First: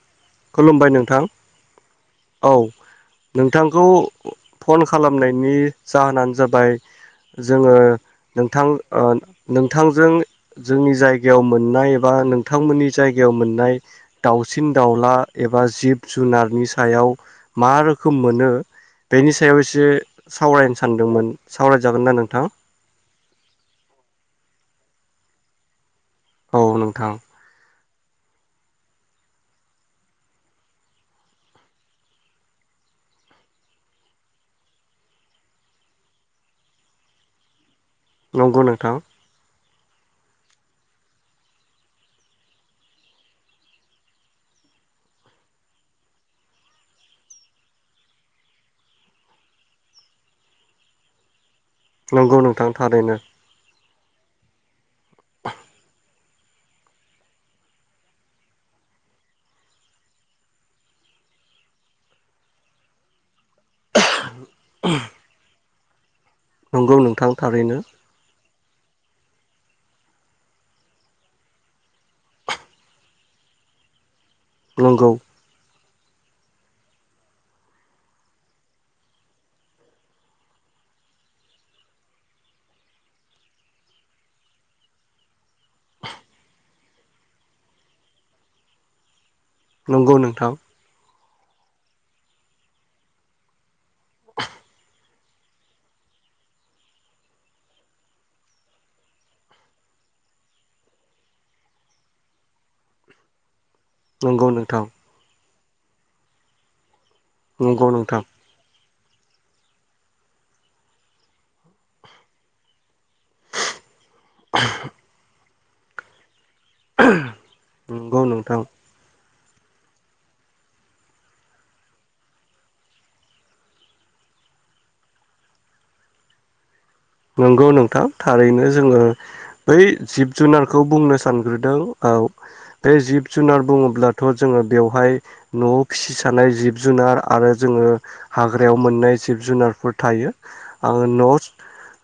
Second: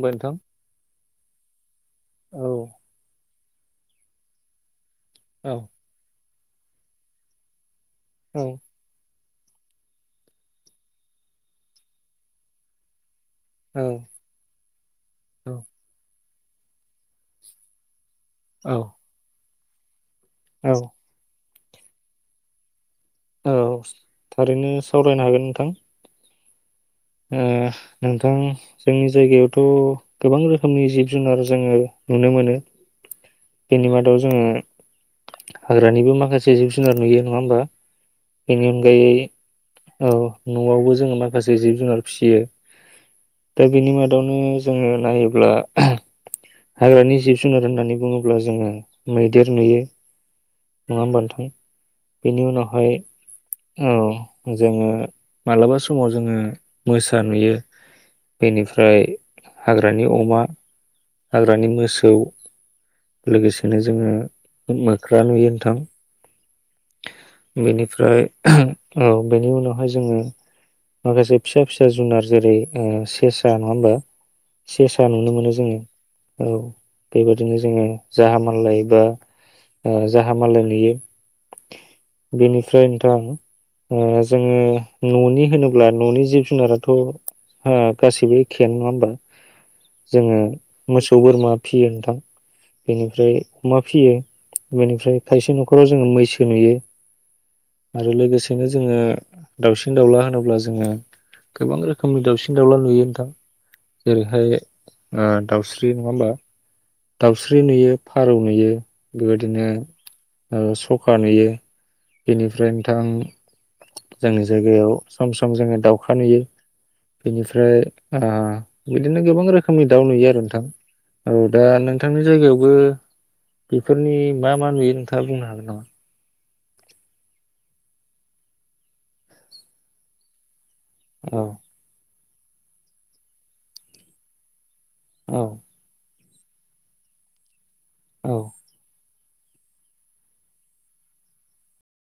बुंबाय नोंथां खुलुमबाय नोंथां औ नोंथां खौ फं औ खालामनायनि जाहोनानो जाबाय ओमफाय जोङो औ नोंथां ओ नोंथांजों जोंनि जायगायाव मोननाय एबा नोंथांमोननि जायगा जायगायाव मोननाय दाउसिन दाउला औ एबा जिब जुनारनि सायाव मा रोखोम खौ मोनो औ बेनि सायाव एसे औ सावरायनो सानदोंमोन। सावरायजागोन ना नोंथां? औ थारैनो सावरायनो हागोन नोंथां। औ नं उम नोंथां जोंनि जायगायावथ गोबां रोखोमनि जिब जुनार जोङो नुनो मोनो बेनि मादाव जोङो हाग्रानिबो माखासे जिब जुनार नुयो नङा होमबा? नंगौ बिनि नोंथां अनगायै औ नआवबो जोंङो माखासे जिब जुनार फिसियो दा बेनि मादावनो जोंङो नायोब्ला हाग्रानि जिब जुनार होननानै बुंङोब्ला जोंङो मैदेर नुयो। नंङा होमबा नोंथां? नंगौ बेनि नोंथां उनावहाय थारैनो। औ जोंङो मालाबा समाव जोंङो मोसा नुयो बेनिफ्राय हाग्रानि अमा हाग्रानि मोसौ लोगोसेनो जोंङो मोख्रा नुयो। नोंथां नंगौ नोंथां थारैनो बेनिफ्राय औ बेनि उनावहाय जोङो माखासे फिसा फिसा जुनार जेरै सेसा नंङा होमबा? सेसा नंगौ नुनो मोनो जोंङो। औ बेबादिनो जोङो जाहा माललाय बा जाहा माललाय नुयो। बेनिफ्राय नोंथां जोङो ननि होनोब्ला न'नि जिब जुनाराथ गासैबो एखे आनो नंङा होमबा? नंगौ जोंङो नोंथां मोसौ बोरमा फिसियो नोंथां बेनिफ्राय अमा फिसियो बेनिफ्राय खायसे नखराव जोंङो मैसो नुयो आरो लोगोसेनो जोङो दाउसिन दाउला होनोब्ला जोंङो गोबां रोखोमनि दाउसिन दाउला नुयो नोंथां। जेरैहाय नंगौ नोंथां ओ दाउस्रि नंङा होमबा? दाउस्रि नंगौ नुयो नोंथां फारौ नुयो। बेबायदिनो सखा नुयो बेनिफ्राय नोंथां जोंनि जायगायाव सम सम जोंङो दावउखा नुयो। बेनिफ्राय नंगौ ओ नोंथां बिदिनो गोबां रोखोमनि दाउ नुयो आरो नोंथां ओ दा नोंथांनि जायगायावबो बेफोरनि मा मा नुयो नोंथाङा बुंनो हागोन नामा? नंगौ नोंथां थारैनो जोंङो बै जिब जुनार खौ बुंनो औ सानग्रोदों औ बे जिब जुनार बुङोब्लाथ' जोंङो बेवहाय औ न'आव फिसिस थानाय जिब जुनार आरो जोंङो औ हाग्रायाव मोननाय जिब जुनारफोर थायो आंङो न'स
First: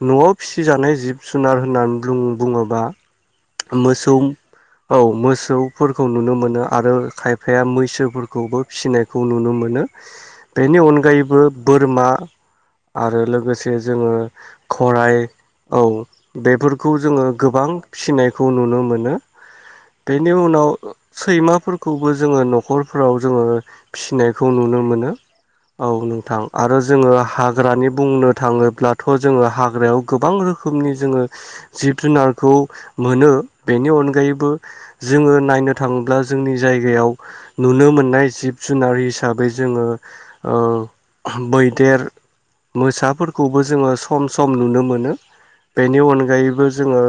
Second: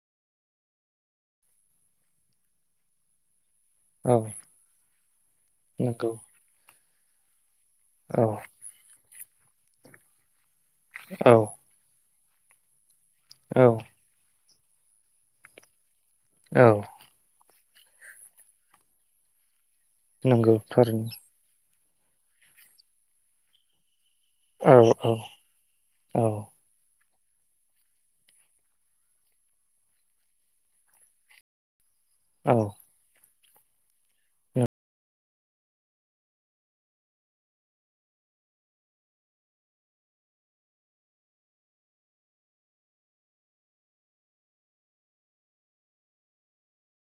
न'आव फिसिजानाय जिब जुनार होननानै बुं बुंङोबा मोसौ औ औ मोस सौ फोरखौ नंगौ नुनो मोनो आरो खायफ फाया मैसो औ फोरखौबो फिसिनाय खौ नुनो मोनो बेनि औ अनगायैबो बोरमा आरो औ लोगोसे जोंङो घराइ औ औ बेफोरखौ जोंङो गोबां फिसिनाय खौ नुनो मोनो बेनि नंगौ उनाव थारैनो सैमाफोर खौबो जोंङो न'खरफोराव जोंङो भिसिनायखौ औ नुनो मोनो औ औ नोंथां आरो जोंङो हाग्रानि बुंनो थांङोब्लाथ' जोंङो हाग्रायाव गोबां रोखोमनि जोंङो जिब जुनारखौ औ नो बेनि अनगायैबो जोङो नायनो थाङोब्ला जोंनि जायगायाव नुनो मोननाय जिब जुनार हिसाबै जोंङो ओ मैदेर मोसाफोरखौबो जोंङो सम सम नुनो मोनो बेनि अनगायैबो जोंङो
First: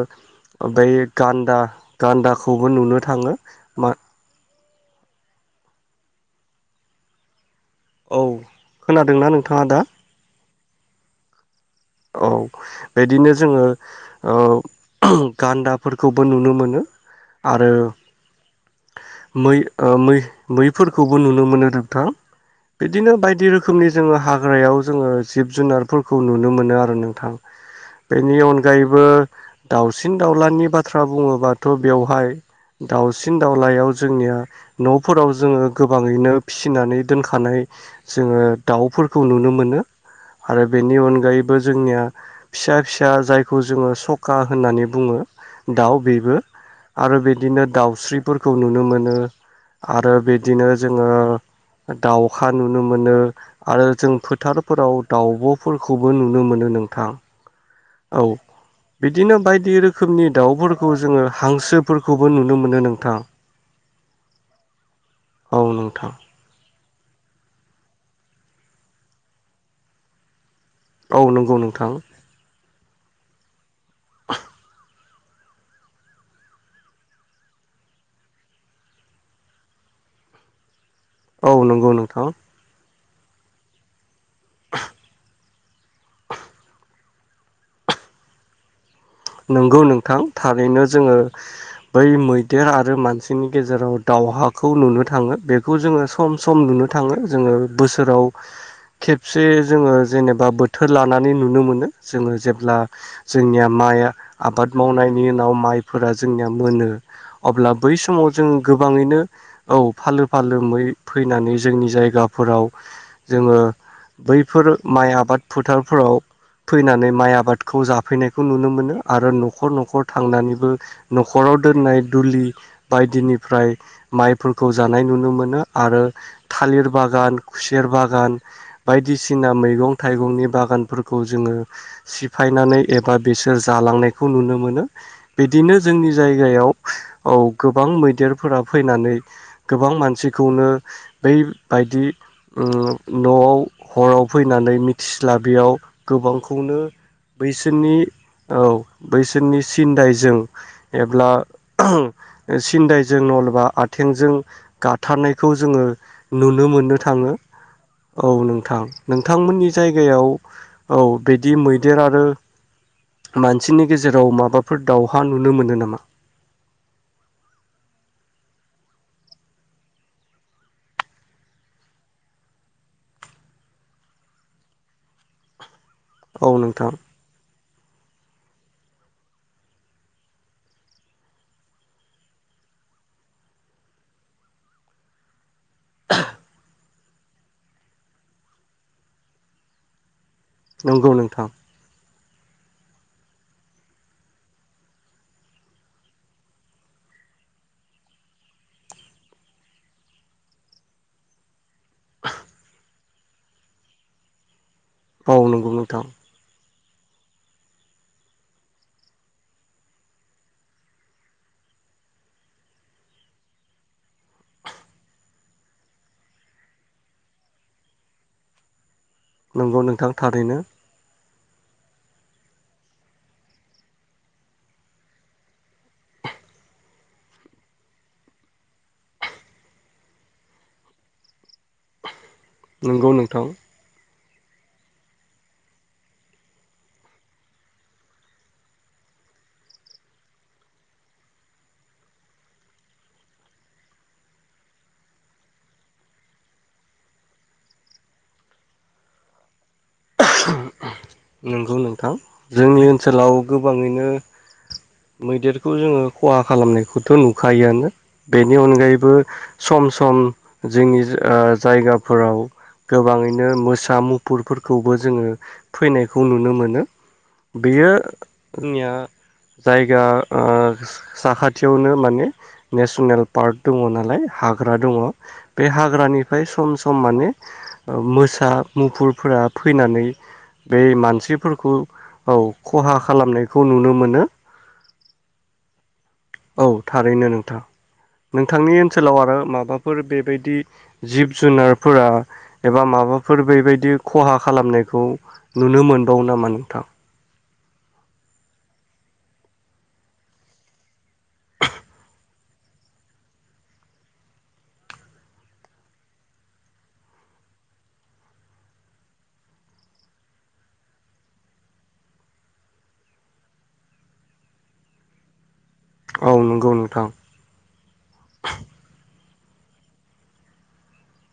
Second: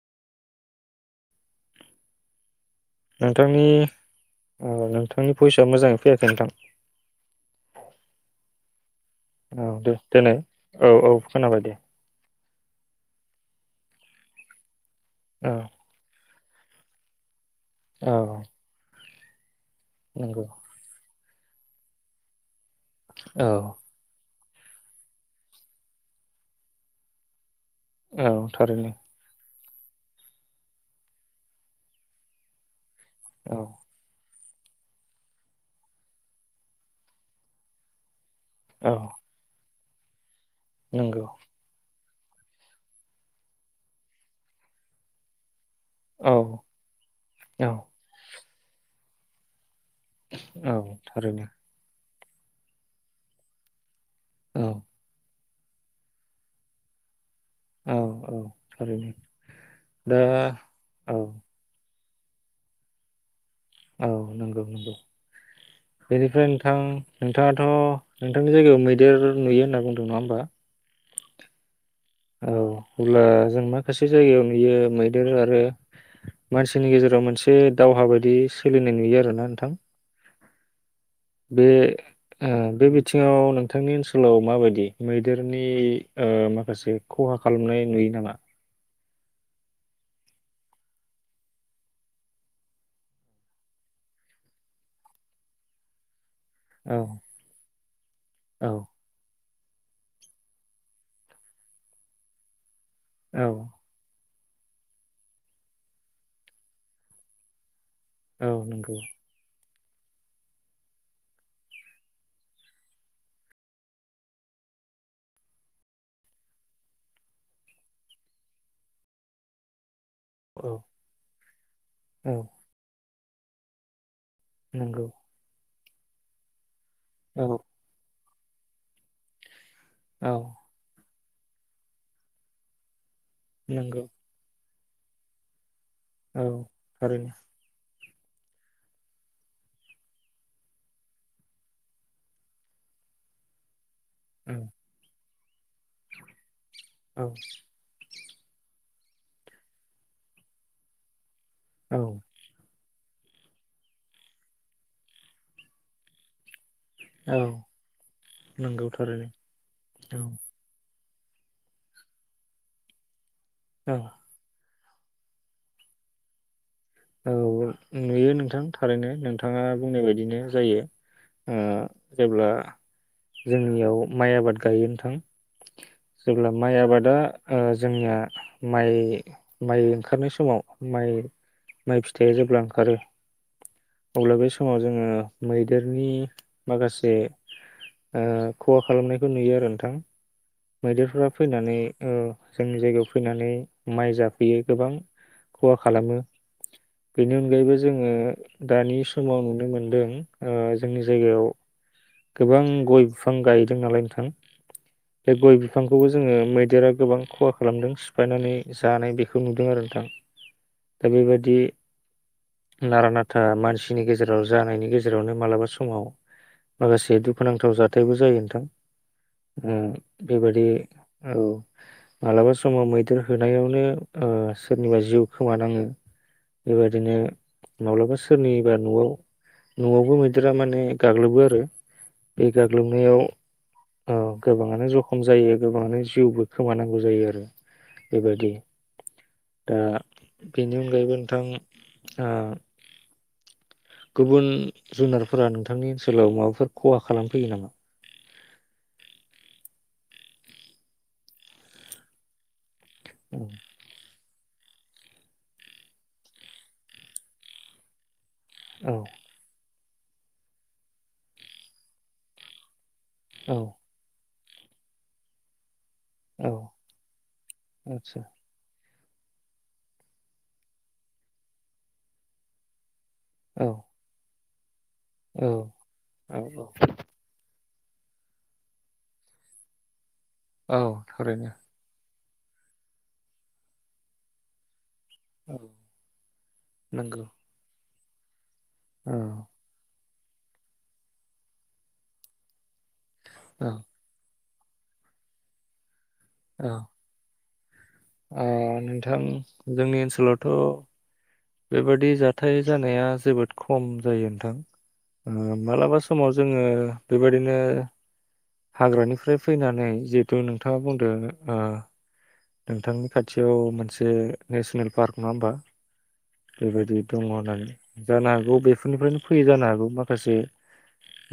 ओमफ्राय गान्दा गान्दाखौ बो नुनो थांङो मा थांनि भयिसा मोजांङै फैयाखै नोंथां औ खोनादोंना नोंथाङा औ दा दे देनाय औ औ खोनाबाय दे औ बिदिनो जोंङो औ औ गान्दाफोरखौ बो नुनो मोनो आरो औ मै ओ नंगौ मै-मैफोरखौ बो नुनो मोनो नोंथां बिदिनो बायदि औ रोखोमनि जोंङो हा ग्रायाव जोंङो जिब जुनारफोरखौ नु नो मोनो आरो नोंथां। औ बेनि थारैनो अनगायैबो दाउसिन दाउलानि बाथ्रा बुङोबाथ' बेवहाय दाउसिन औ दाउलायाव जोंनिया न'फोराव जोंङो गोबाङैनो फिसिनानै दोनखानाय जोंङो औ दाउफोरखौ नुनो मोनो। आरो बेनि अन नंगौ गायैबो जोंनिया फिसा-फिसा जायखौ जोंङो सखा होननानै बुङो दाउ औ बेबो आरो बिदिनो औ दाउस्रिफोर खौ नुनो मोनो। आरो बिदिनो औ जोंङो थारैनो दाउखा नुनो मोनो आरो जों औ फोथारफोराव दाउब' खौबो नुनो मोनो नोंथां। औ बिदिनो बायदि दा रोखोमनि दाउफोरखौ औ जोंङो हांसो फोरखौबो नुनो मोनो नोंथां। औ नंगौ नंगौ औ नोंथां बेनिफ्राय नोंथां नोंथाङाथ' नोंथांनि जायगायाव मैदेर नुयो होनना बुंदों नङा होमबा औ नंगौ नोंथां औ अब्ला जों माखासे जायगायाव नुयो मैदेर आरो मानसिनि गेजेराव मोनसे दावहा बायदि सोलिनाय नुयो आरोना नोंथां। औ बे नंगौ नोंथां ओ बे बिथिङाव नोंथांनि ओनसोलाव माबायदि मैदेरनि ओ माखासे खहा खालामनाय नुयो नामा। नंगौ नोंथां थारैनो जोंङो बै मैदेर आरो मानसिनि गेजेराव दावहाखौ नुनो थांङो बेखौ जोंङो सम सम नुनो औ थांङो जोंङो बोसोराव औ खेब से जोंङो जेनेबा बोथोर लानानै नुनो मोनो जोंङो जेब्ला औ जोंनिया माइआ आबाद मावनायनि उनाव माइफोरा जोंनिया मोनो अब्ला बै समाव जों औ नंगौ गोबाङैनो औ फालो फालो मै फैनानै जोंनि जायगाफोराव जोङो बैफोर माइ आबाद फोथारफोराव फैनानै माइ आबादखौ जाफैनायखौ नुनो मोनो। आरो न'खर न'खर औ थांनानैबो न' हरद दोननाय औ दुलि बायदि दिनिफ्राय माइफोरखौ जानाय नंगौ नुनो मोनो आरो थालिर बागान औ खुसेर बागान बायदिसिना मैगं मैगं औ थाइगंनि बागानफोरखौ खौ जोङो सिफायनानै एबा बिसोर नंगौ जालांनायखौ नुनो मोनो। बिदिनो जोंनि औ जायगायाव थारैनो औ गोबां मैं मैदेरफोरा फैनानै गोबां मानसिखौनो बैबायदि न'आव हराव औ फैनानै मिथि स्लाबैयाव गोबां खुंनो औ बैसोरनि औ बैसोरनि सिनन्दायजों एब्ला औ सिन्दाय जों नलबा आथिंजों गाथारनायखौ जोङो नुनो बो मोननो थाङो औ औ नोंथां नंगौ थारैनो नोंथांमोननि औ जायगायाव औ बिदि मैदेर आरो मानसिनि औ गेजेराव माबा फोर दावहा नुनो मोन्दों नामा? औ नुयो नोंथां थारैनो नोंथाङा बुंनाय बायदिनो जायो ओ जेब्ला जोंनियाव माइ आबाद गायो नोंथां। औ जेब्ला माइ नोंथां आबादा ओह जोंनिया माइ माइ ओंखारनाय समाव माइ माइ फिथाइया जेब्ला ओंखारो। अब्ला बे समाव जोङो मैदेरनि माखासे आ खहा खालामनायखौ नुयो आरो नोंथां। नंगौ मैदेरफोरा नोंथां फैनानै ओह जोंनि जायगायाव फैनानै माइ जाफैयो गोबां खहा खालामो बेनि अनगायैबो जोङो दानि समाव नुनो मोनदों आ जोंनि जायगायाव गोबां गय बिफां गायदों नालाय नोंथां बे औ गय नंगौ नोंथां बिफांखौबो जोङो मैदेरा गोबां खहा खालामदों सिफायनानै जानाय बेखौ नुदों आरो नोंथां दा बेबादि नारा नाथा मानसिनि गेजेराव जानायनि गेजेरावनो मालाबा समाव माखासे दुखुनांथाव जाथायबो जायो नोंथां नंगौ उम नोंथां थारैनो बेबायदि औ माब्लाबा समाव मैदेर होनायावनो सोरनिबा जिउ खोमानाङो बेबादिनो माब्लाबा सोरनिबा न'आव न'आवबो मैदेरा माने गाग्लोबो आरो बे नंगौ नोंथां गाग्लोबनायाव गोबाङानो जखम जायो गोबाङानो जिउबो खोमानांगौ जायो आरो बेबायाददि दा बेनि अनगायैबो नोंथां ओ गुबुन जुनारफोरा नोंथांनि ओनसोलाव माबाफोर खहा खालामफैयो नामा नंगौ नोंथां जोंनि सोलाव औ गोबाङैनो मैदेरखौ जोङो खहा खालामनायखौथ' नुखायोआनो बेनि अनगायैबो सम सम जोंनि ओ जायगाफोराव गोबाङैनो औ मोसा मु पुरफोरखौबो जोङो फैनायखौ औ नुनो मोनो बेयो आदसा जोंनिया जायगा ओ साखाथियावनो माने नेसनेल पार्ट औ दङ नालाय हाग हाग दङ औ बे औ हाग्रानिफ्राय औ सम सम माने मोसा मुफुरफोरा फैनानै औ बे थारैनो मानसिफोरखौ औ खहा खालामनायखौ नुनो मोनो [inaudible] औ नंगौ थारैनो नोंथां नोंथांनि औ ओनसोलाव आरो माबाफोर बे बिदि जिब जुनारफोरा एबा माबा फोर औ बेबायदि खहा खालामनायखौ नुनो मोन वयो नामा नोंथां अ नोंथां जोंनि ओनसोलावथ' बेबादि जाथाय जानाया जोबोद खम जायो नोंथां ओ मालाबा समाव जोङो बेबायाददिनो हाग्रानिफ्राय फैनानै जिहेथु नोंथाङा बुंदों ओ नोंथांनि खाथियाव मोनसे नेसनेल पार्क नङा होमबा औ नंगौ बेबायदि नोंथां दङ नानै जानो हागौ बेफोरनिफ्रायनो फैयो जानो हागौ माखासे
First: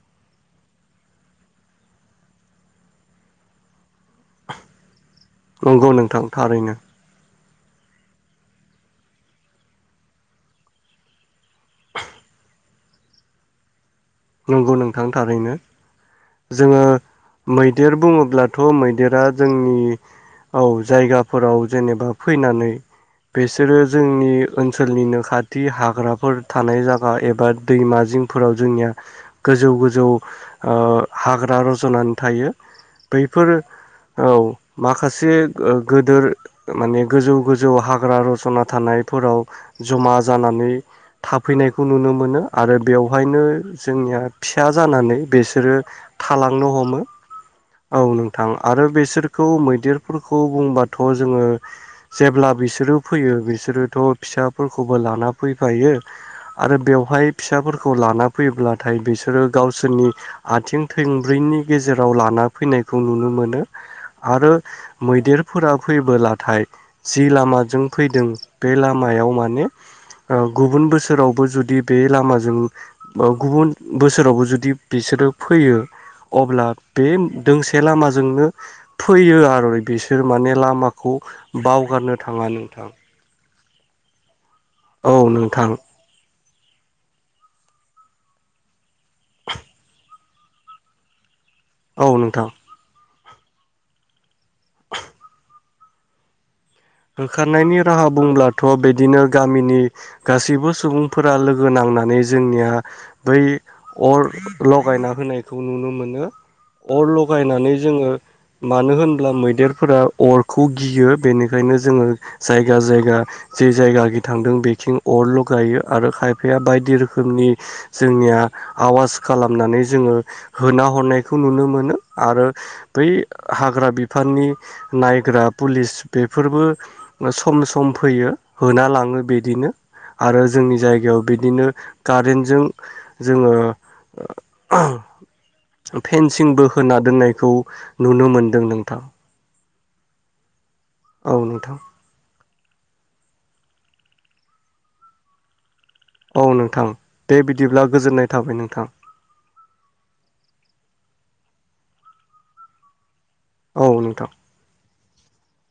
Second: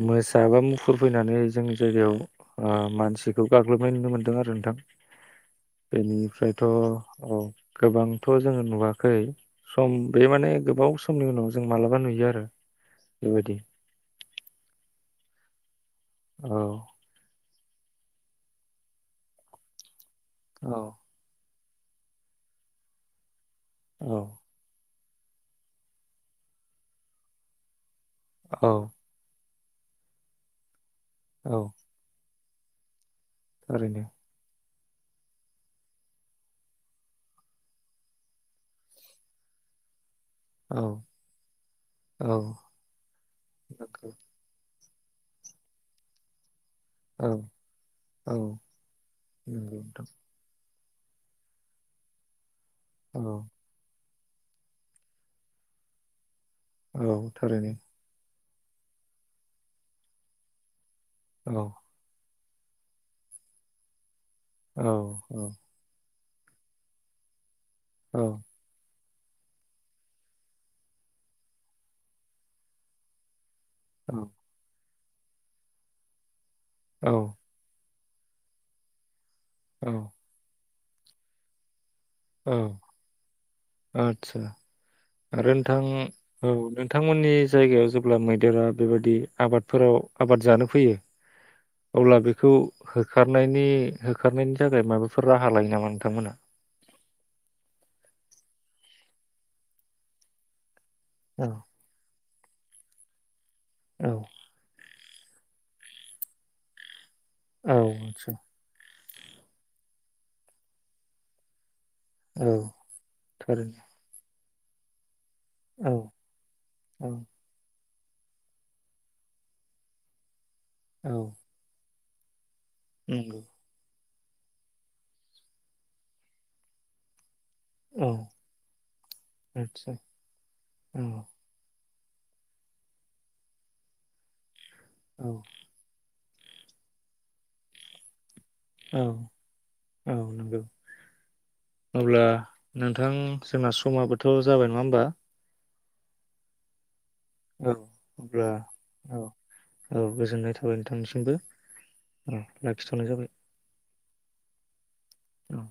मोसा बा मुफुर फैनानै जों जायगायाव मानसिखौ गाग्लोबनाय नुनो मोनदों आरो नोंथां। नंगौ नोंथां बेनिफ्रायथ' थारैनो औ। गोबांथ' जोङो नुवाखै। सम बे माने गोबाव समनि उनाव जों मालाबा नुयो आरो बेबायदि नंगौ नोंथां थारैनो औ जोङो मैदेर बुङोब्लाथ' मैदेरा जोंनि औ जायगाफोराव जेनेबा फैनानै बेसोरो औ जोंनि ओनसोल ओनसोलनिनो खाथि हाग्राफोर थानाय जायगा एबा दैमा जिंफोराव जोंनिया औ गोजौ गोजौ ओ। औ हाग्रा रज'नानै थायो। बैफोरो थारैनो औ। माखासे ओ गोदोर माने गोजौ गोजौ हाग्रा रजना थानायफोराव जमा जानानै औ थाफैनायखौ नुनो औ मोनो आरो बेवहायनो फि नंगौ [unintelligible] जानानै बिसोरो था नो हमो औ औ नोंथां आरो बेसोरखौ नंगौ नोंथां मैदेरफोरखौ बुंबा थ' जोङो जेब्ला बिसोर बिसोरो फैयो औ बिसोरोथ' फिसाफोरखौबो लाना फैफायो आरो औ बेवहाय थारैनो फिसाफोरखौ लाना फैयोब्लाथाय बिसोरो गावसोरनि आथिं थोंब्रैनि औ गेजेराव लाना फैनायखौ नुनो मोनो आरो औ औ मैदेरफोरा फैबोला नाथाइ जि लामा जों औ फैदों बे लामा लामायाव माने ओ गुबुन बोसोरावबो जुदि बे लामाजों बा गुबुन औ बोसोरावबो जुदि बिसोरो फैयो अब्ला बे औ दोंसे लामा जोंनो फैयो आरो औ बिसोर माने लामा खौ बाव [unintelligible] थाङा नोंथां आतसा औ आरो नोंथां नोंथां औ नोंथांमोननि जायगायाव जेब्ला मैदेरा बेबादि आबादफोराव आबाद जानो फैयो औ अब्ला नोंथां बेखौ हो होखारनायनि होखारनायनि थाखाय माबाफोर राहा लायो नामा नोंथांमोना होखारनायनि राहा बुंब्लाथ' बिदिनो गामिनि गासीसिबो सु सुबुंफोरा औ लोगो नांनानै जोंनिया बै आतसा अर लगायना होनायखौ नुनो मोनो लगायनानै औ जोङो आदसा मानो होन [unintelligible] मैदेरफोरा अरखौ गियो बेनिखायनो गायनो जोङो औ जायगा जायगा जि थारैनो जायगा गि थांदों बेखिं अर [unintelligible] गायो औ आरो खायफाया बायदि औ रोखोमनि जोंनिया आवाज खालामनानै जोङो होना औ हरनायखौ नुनो मोनो आरो बै नंगौ हाग्रा बि बिफाननि नायग्रा पुलिस बेफोरबो [unintelligible] सम सम औ फैयो होना लाङो बिदिनो आदसा आरो जोंनि औ जायगायाव बिदिनो कारेन्टजों जोङो औ [unintelligible] फेनसिंबो होना दोननायखौ नुनो मोनदों दों नोंथां औ औ नंगौ औ नोंथां। अब्ला नोंथां जोंना समाबोथ' जाबाय नङा होमबा? औ नोंथां। दे औ बिदिब्ला गोजोननाय अब्ला थाबाय नोंथां औ औ गोजोननाय थाबाय नोंथांनिसिमबो। औ लाखिथ'नाय जाबाय औ नोंथां औ